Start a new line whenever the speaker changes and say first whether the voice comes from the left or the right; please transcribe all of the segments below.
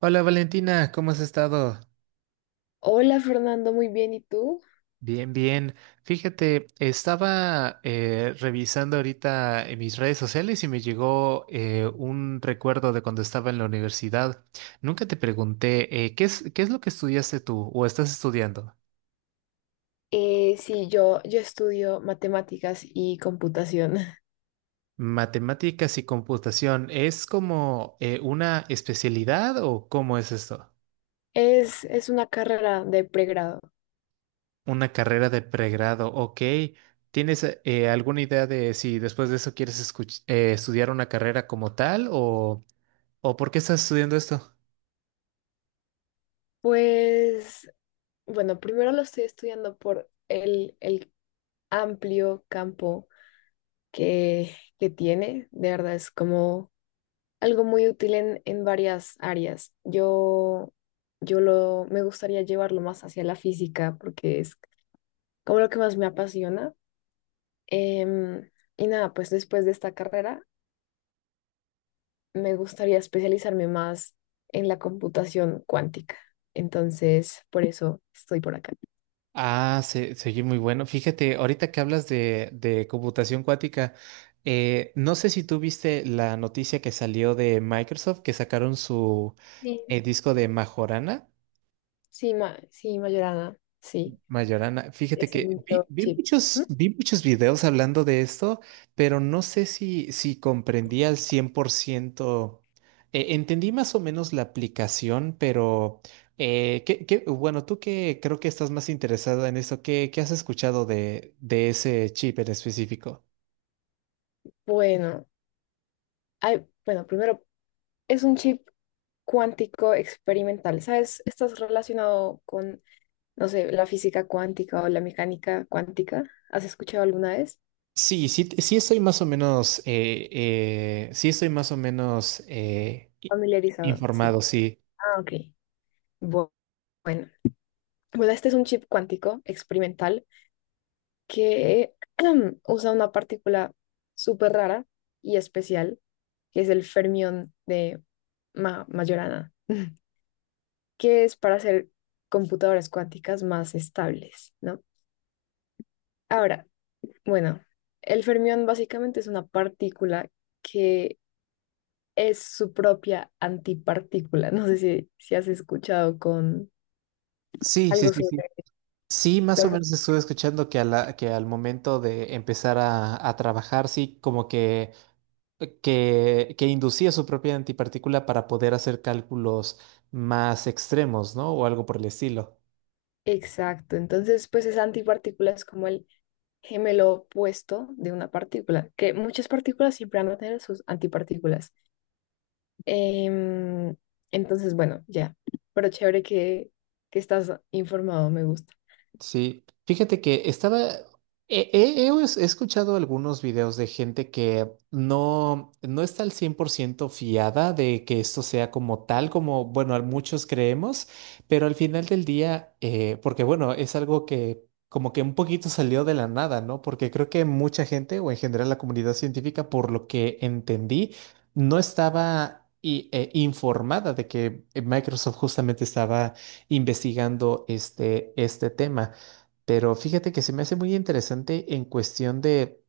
right: Hola Valentina, ¿cómo has estado?
left: Hola Fernando, muy bien, ¿y tú?
right: Bien, bien. Fíjate, estaba revisando ahorita en mis redes sociales y me llegó un recuerdo de cuando estaba en la universidad. Nunca te pregunté, qué es lo que estudiaste tú o estás estudiando?
left: Sí, yo estudio matemáticas y computación.
right: Matemáticas y computación, ¿es como una especialidad o cómo es esto?
left: Es una carrera de pregrado.
right: Una carrera de pregrado, ok. ¿Tienes alguna idea de si después de eso quieres estudiar una carrera como tal o por qué estás estudiando esto?
left: Pues, bueno, primero lo estoy estudiando por el amplio campo que tiene. De verdad, es como algo muy útil en varias áreas. Me gustaría llevarlo más hacia la física porque es como lo que más me apasiona. Em, y nada, pues después de esta carrera me gustaría especializarme más en la computación cuántica. Entonces, por eso estoy por acá.
right: Ah, se muy bueno. Fíjate, ahorita que hablas de computación cuántica, no sé si tú viste la noticia que salió de Microsoft que sacaron su
left: Sí,
right: disco de Majorana.
left: sí, ma sí, Mayorana, sí,
right: Mayorana, fíjate
left: es el
right: que vi,
left: microchip. Ujú.
right: vi muchos videos hablando de esto, pero no sé si, si comprendí al 100%. Entendí más o menos la aplicación, pero bueno, tú que creo que estás más interesada en esto, ¿qué, qué has escuchado de ese chip en específico?
left: Bueno, primero, es un chip cuántico experimental, ¿sabes? ¿Estás relacionado con, no sé, la física cuántica o la mecánica cuántica? ¿Has escuchado alguna vez?
right: Sí, sí, sí estoy más o menos, sí estoy más o menos
left: Familiarizado, sí.
right: informado, sí.
left: Ah, ok. Bu- Bueno, bueno, este es un chip cuántico experimental que usa una partícula súper rara y especial, que es el fermión de Majorana, que es para hacer computadoras cuánticas más estables, ¿no? Ahora, bueno, el fermión básicamente es una partícula que es su propia antipartícula. No sé si has escuchado con
right: Sí, sí,
left: algo
right: sí, sí.
left: sobre...
right: Sí, más o
left: las-
right: menos estuve escuchando que, que al momento de empezar a trabajar, sí, como que, que inducía su propia antipartícula para poder hacer cálculos más extremos, ¿no? O algo por el estilo.
left: Exacto, entonces pues esa antipartícula es como el gemelo opuesto de una partícula, que muchas partículas siempre van a tener sus antipartículas. Em, entonces, bueno, ya, pero chévere que estás informado, me gusta.
right: Sí, fíjate que estaba, he escuchado algunos videos de gente que no, no está al 100% fiada de que esto sea como tal, como, bueno, muchos creemos, pero al final del día, porque bueno, es algo que como que un poquito salió de la nada, ¿no? Porque creo que mucha gente, o en general la comunidad científica, por lo que entendí, no estaba informada de que Microsoft justamente estaba investigando este tema. Pero fíjate que se me hace muy interesante en cuestión de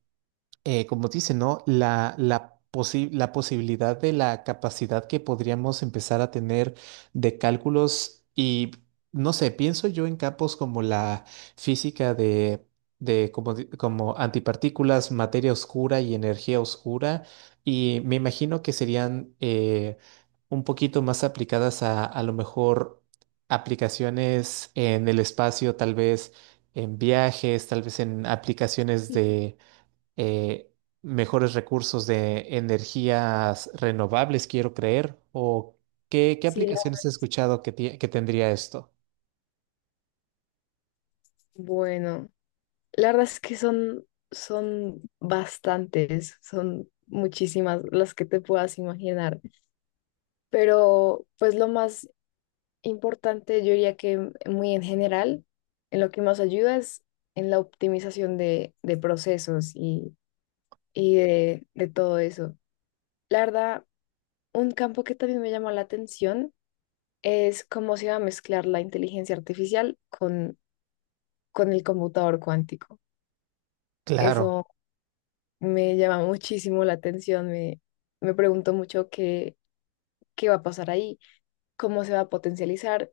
right: como dice, ¿no? La posibilidad de la capacidad que podríamos empezar a tener de cálculos y, no sé, pienso yo en campos como la física de como, como antipartículas, materia oscura y energía oscura, y me imagino que serían un poquito más aplicadas a lo mejor aplicaciones en el espacio, tal vez en viajes, tal vez en aplicaciones eh, mejores recursos de energías renovables, quiero creer, o qué, qué
left: Sí, la-
right: aplicaciones he escuchado que, que tendría esto.
left: bueno, la verdad es que son, son bastantes, son muchísimas las que te puedas imaginar, pero pues lo más importante, yo diría que muy en general, en lo que más ayuda es en la optimización de procesos y de todo eso. La verdad, un campo que también me llamó la atención es cómo se va a mezclar la inteligencia artificial con el computador cuántico.
right: Claro.
left: Eso me llama muchísimo la atención, me pregunto mucho qué va a pasar ahí, cómo se va a potencializar.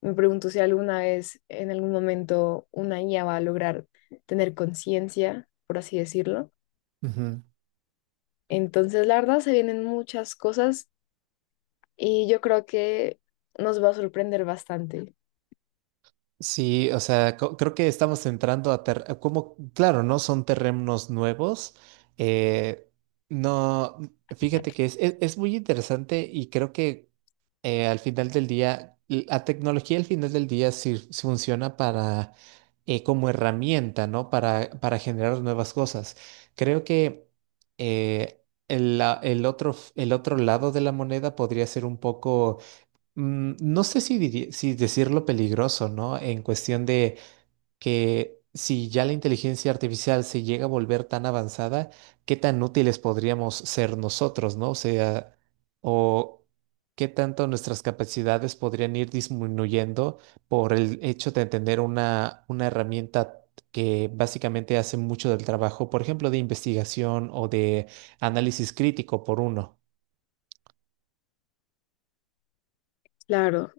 left: Me pregunto si alguna vez, en algún momento, una IA va a lograr tener conciencia, por así decirlo.
right: Ujú.
left: Entonces, la verdad, se vienen muchas cosas. Y yo creo que nos va a sorprender bastante.
right: Sí, o sea, creo que estamos entrando a como, claro, no son terrenos nuevos. eh, no, fíjate que es muy interesante y creo que al final del día, la tecnología al final del día funciona para, como herramienta, ¿no? Para generar nuevas cosas. Creo que eh, el, el otro, el otro lado de la moneda podría ser un poco, mm, no sé si, si decirlo peligroso, ¿no? En cuestión de que si ya la inteligencia artificial se llega a volver tan avanzada, ¿qué tan útiles podríamos ser nosotros, ¿no? O sea, o qué tanto nuestras capacidades podrían ir disminuyendo por el hecho de tener una herramienta que básicamente hace mucho del trabajo, por ejemplo, de investigación o de análisis crítico por uno.
left: Claro.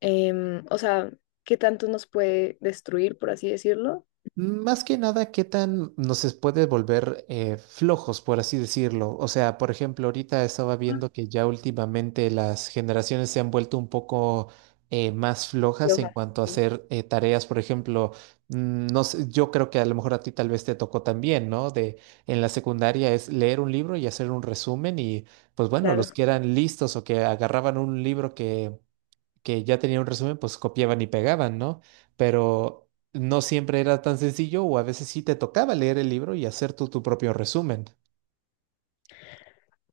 left: em, o sea, ¿Qué tanto nos puede destruir, por así decirlo?
right: Más que nada, ¿qué tan nos puede volver flojos, por así decirlo? O sea, por ejemplo, ahorita estaba viendo que ya últimamente las generaciones se han vuelto un poco más
left: Y
right: flojas en
left: hojas,
right: cuanto a
left: sí,
right: hacer tareas. Por ejemplo, mm, no sé, yo creo que a lo mejor a ti tal vez te tocó también, ¿no? De en la secundaria es leer un libro y hacer un resumen y, pues bueno, los
left: claro.
right: que eran listos o que agarraban un libro que ya tenían un resumen, pues copiaban y pegaban, ¿no? Pero no siempre era tan sencillo o a veces sí te tocaba leer el libro y hacer tú tu propio resumen.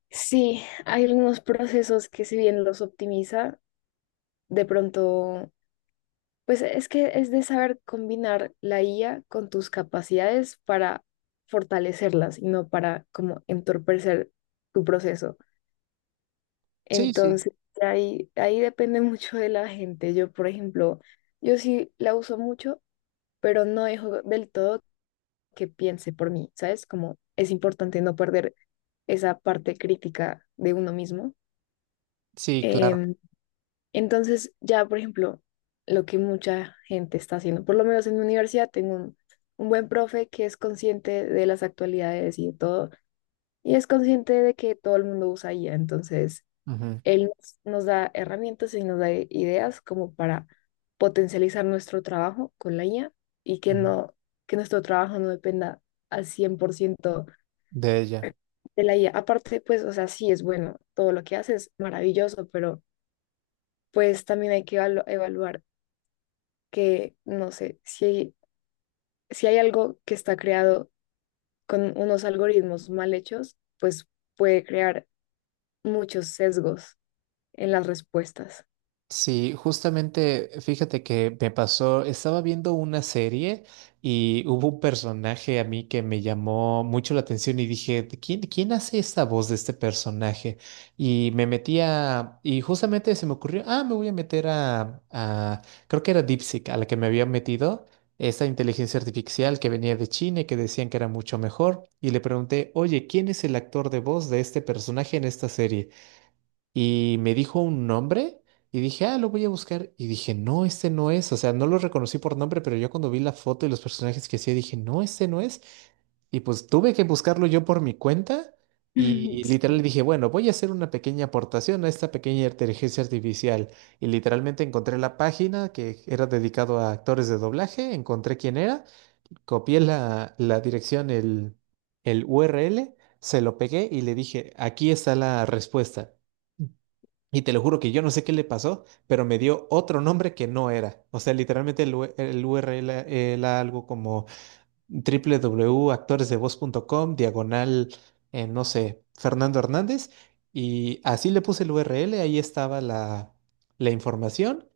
left: Sí, hay algunos procesos que si bien los optimiza, de pronto, pues es que es de saber combinar la IA con tus capacidades para fortalecerlas y no para como entorpecer tu proceso.
right: Sí, sí.
left: Entonces, ahí depende mucho de la gente. Yo, por ejemplo, yo sí la uso mucho, pero no dejo del todo que piense por mí, ¿sabes? Como es importante no perder esa parte crítica de uno mismo.
right: Sí, claro.
left: Em, entonces, ya, por ejemplo, lo que mucha gente está haciendo, por lo menos en mi universidad, tengo un buen profe que es consciente de las actualidades y de todo, y es consciente de que todo el mundo usa IA, entonces
right: Ujú,
left: él nos da herramientas y nos da ideas como para potencializar nuestro trabajo con la IA y que
right: ujú.
left: no, que nuestro trabajo no dependa al 100%
right: De ella.
left: de la IA. Aparte, pues, o sea, sí es bueno, todo lo que hace es maravilloso, pero pues también hay que evaluar que, no sé, si hay, si hay algo que está creado con unos algoritmos mal hechos, pues puede crear muchos sesgos en las respuestas.
right: Sí, justamente, fíjate que me pasó, estaba viendo una serie y hubo un personaje a mí que me llamó mucho la atención y dije, "¿De ¿quién, quién hace esta voz de este personaje? Y me metía, y justamente se me ocurrió, ah, me voy a meter a, creo que era DeepSeek, a la que me había metido, esta inteligencia artificial que venía de China y que decían que era mucho mejor, y le pregunté, oye, ¿quién es el actor de voz de este personaje en esta serie? Y me dijo un nombre y dije, ah, lo voy a buscar. Y dije, no, este no es. O sea, no lo reconocí por nombre, pero yo cuando vi la foto y los personajes que hacía, dije, no, este no es. Y pues tuve que buscarlo yo por mi cuenta y literal dije, bueno, voy a hacer una pequeña aportación a esta pequeña inteligencia artificial. Y literalmente encontré la página que era dedicado a actores de doblaje, encontré quién era, copié la, la dirección, el URL, se lo pegué y le dije, aquí está la respuesta. Y te lo juro que yo no sé qué le pasó, pero me dio otro nombre que no era. O sea, literalmente el, el URL era algo como www.actoresdevoz.com, diagonal, no sé, Fernando Hernández. Y así le puse el URL, ahí estaba la, la información.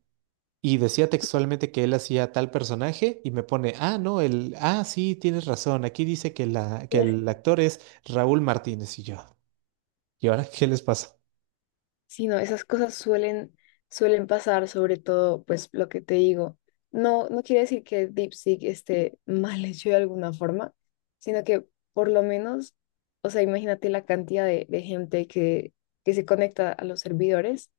right: Y decía textualmente que él hacía tal personaje y me pone, ah, no, el, ah, sí, tienes razón, aquí dice que, la,
left: Sí,
right: que el actor es Raúl Martínez y yo. ¿Y ahora qué les pasa?
left: sí, no, esas cosas suelen, suelen pasar, sobre todo, pues lo que te digo. No, no quiere decir que DeepSeek esté mal hecho de alguna forma, sino que por lo menos, o sea, imagínate la cantidad de gente que se conecta a los servidores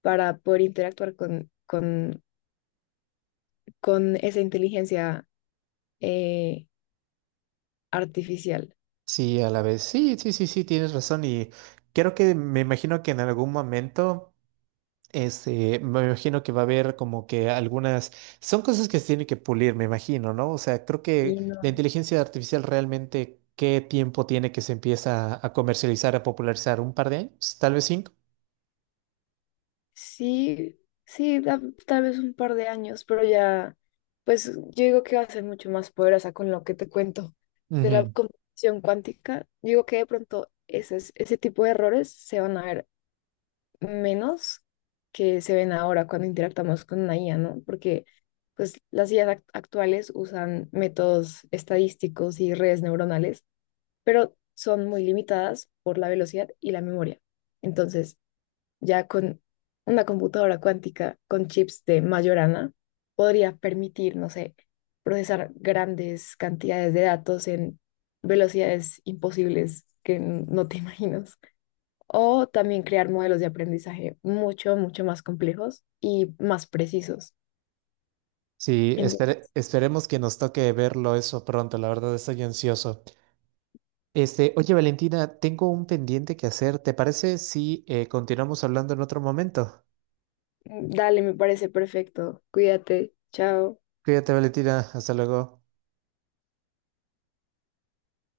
left: para poder interactuar con esa inteligencia eh, artificial.
right: Sí, a la vez. Sí, sí, sí, sí, tienes razón. Y creo que me imagino que en algún momento, este, me imagino que va a haber como que algunas, son cosas que se tienen que pulir, me imagino, ¿no? O sea, creo que
left: Y no.
right: la inteligencia artificial realmente, ¿qué tiempo tiene que se empieza a comercializar, a popularizar? ¿Un par de años? ¿Tal vez cinco?
left: Sí, sí, da- tal vez un par de años, pero ya, pues yo digo que va a ser mucho más poderosa con lo que te cuento de la
right: Ujú.
left: computación cuántica. Digo que de pronto ese tipo de errores se van a ver menos que se ven ahora cuando interactuamos con una IA, ¿no? Porque pues las IAs actuales usan métodos estadísticos y redes neuronales, pero son muy limitadas por la velocidad y la memoria. Entonces, ya con una computadora cuántica con chips de Majorana podría permitir, no sé, procesar grandes cantidades de datos en velocidades imposibles que no te imaginas. O también crear modelos de aprendizaje mucho, mucho más complejos y más precisos.
right: Sí,
left: En-
right: esperemos que nos toque verlo eso pronto, la verdad estoy ansioso. Este, oye Valentina, tengo un pendiente que hacer, ¿te parece si continuamos hablando en otro momento?
left: Dale, me parece perfecto. Cuídate. Chao.
right: Cuídate, Valentina. Hasta luego.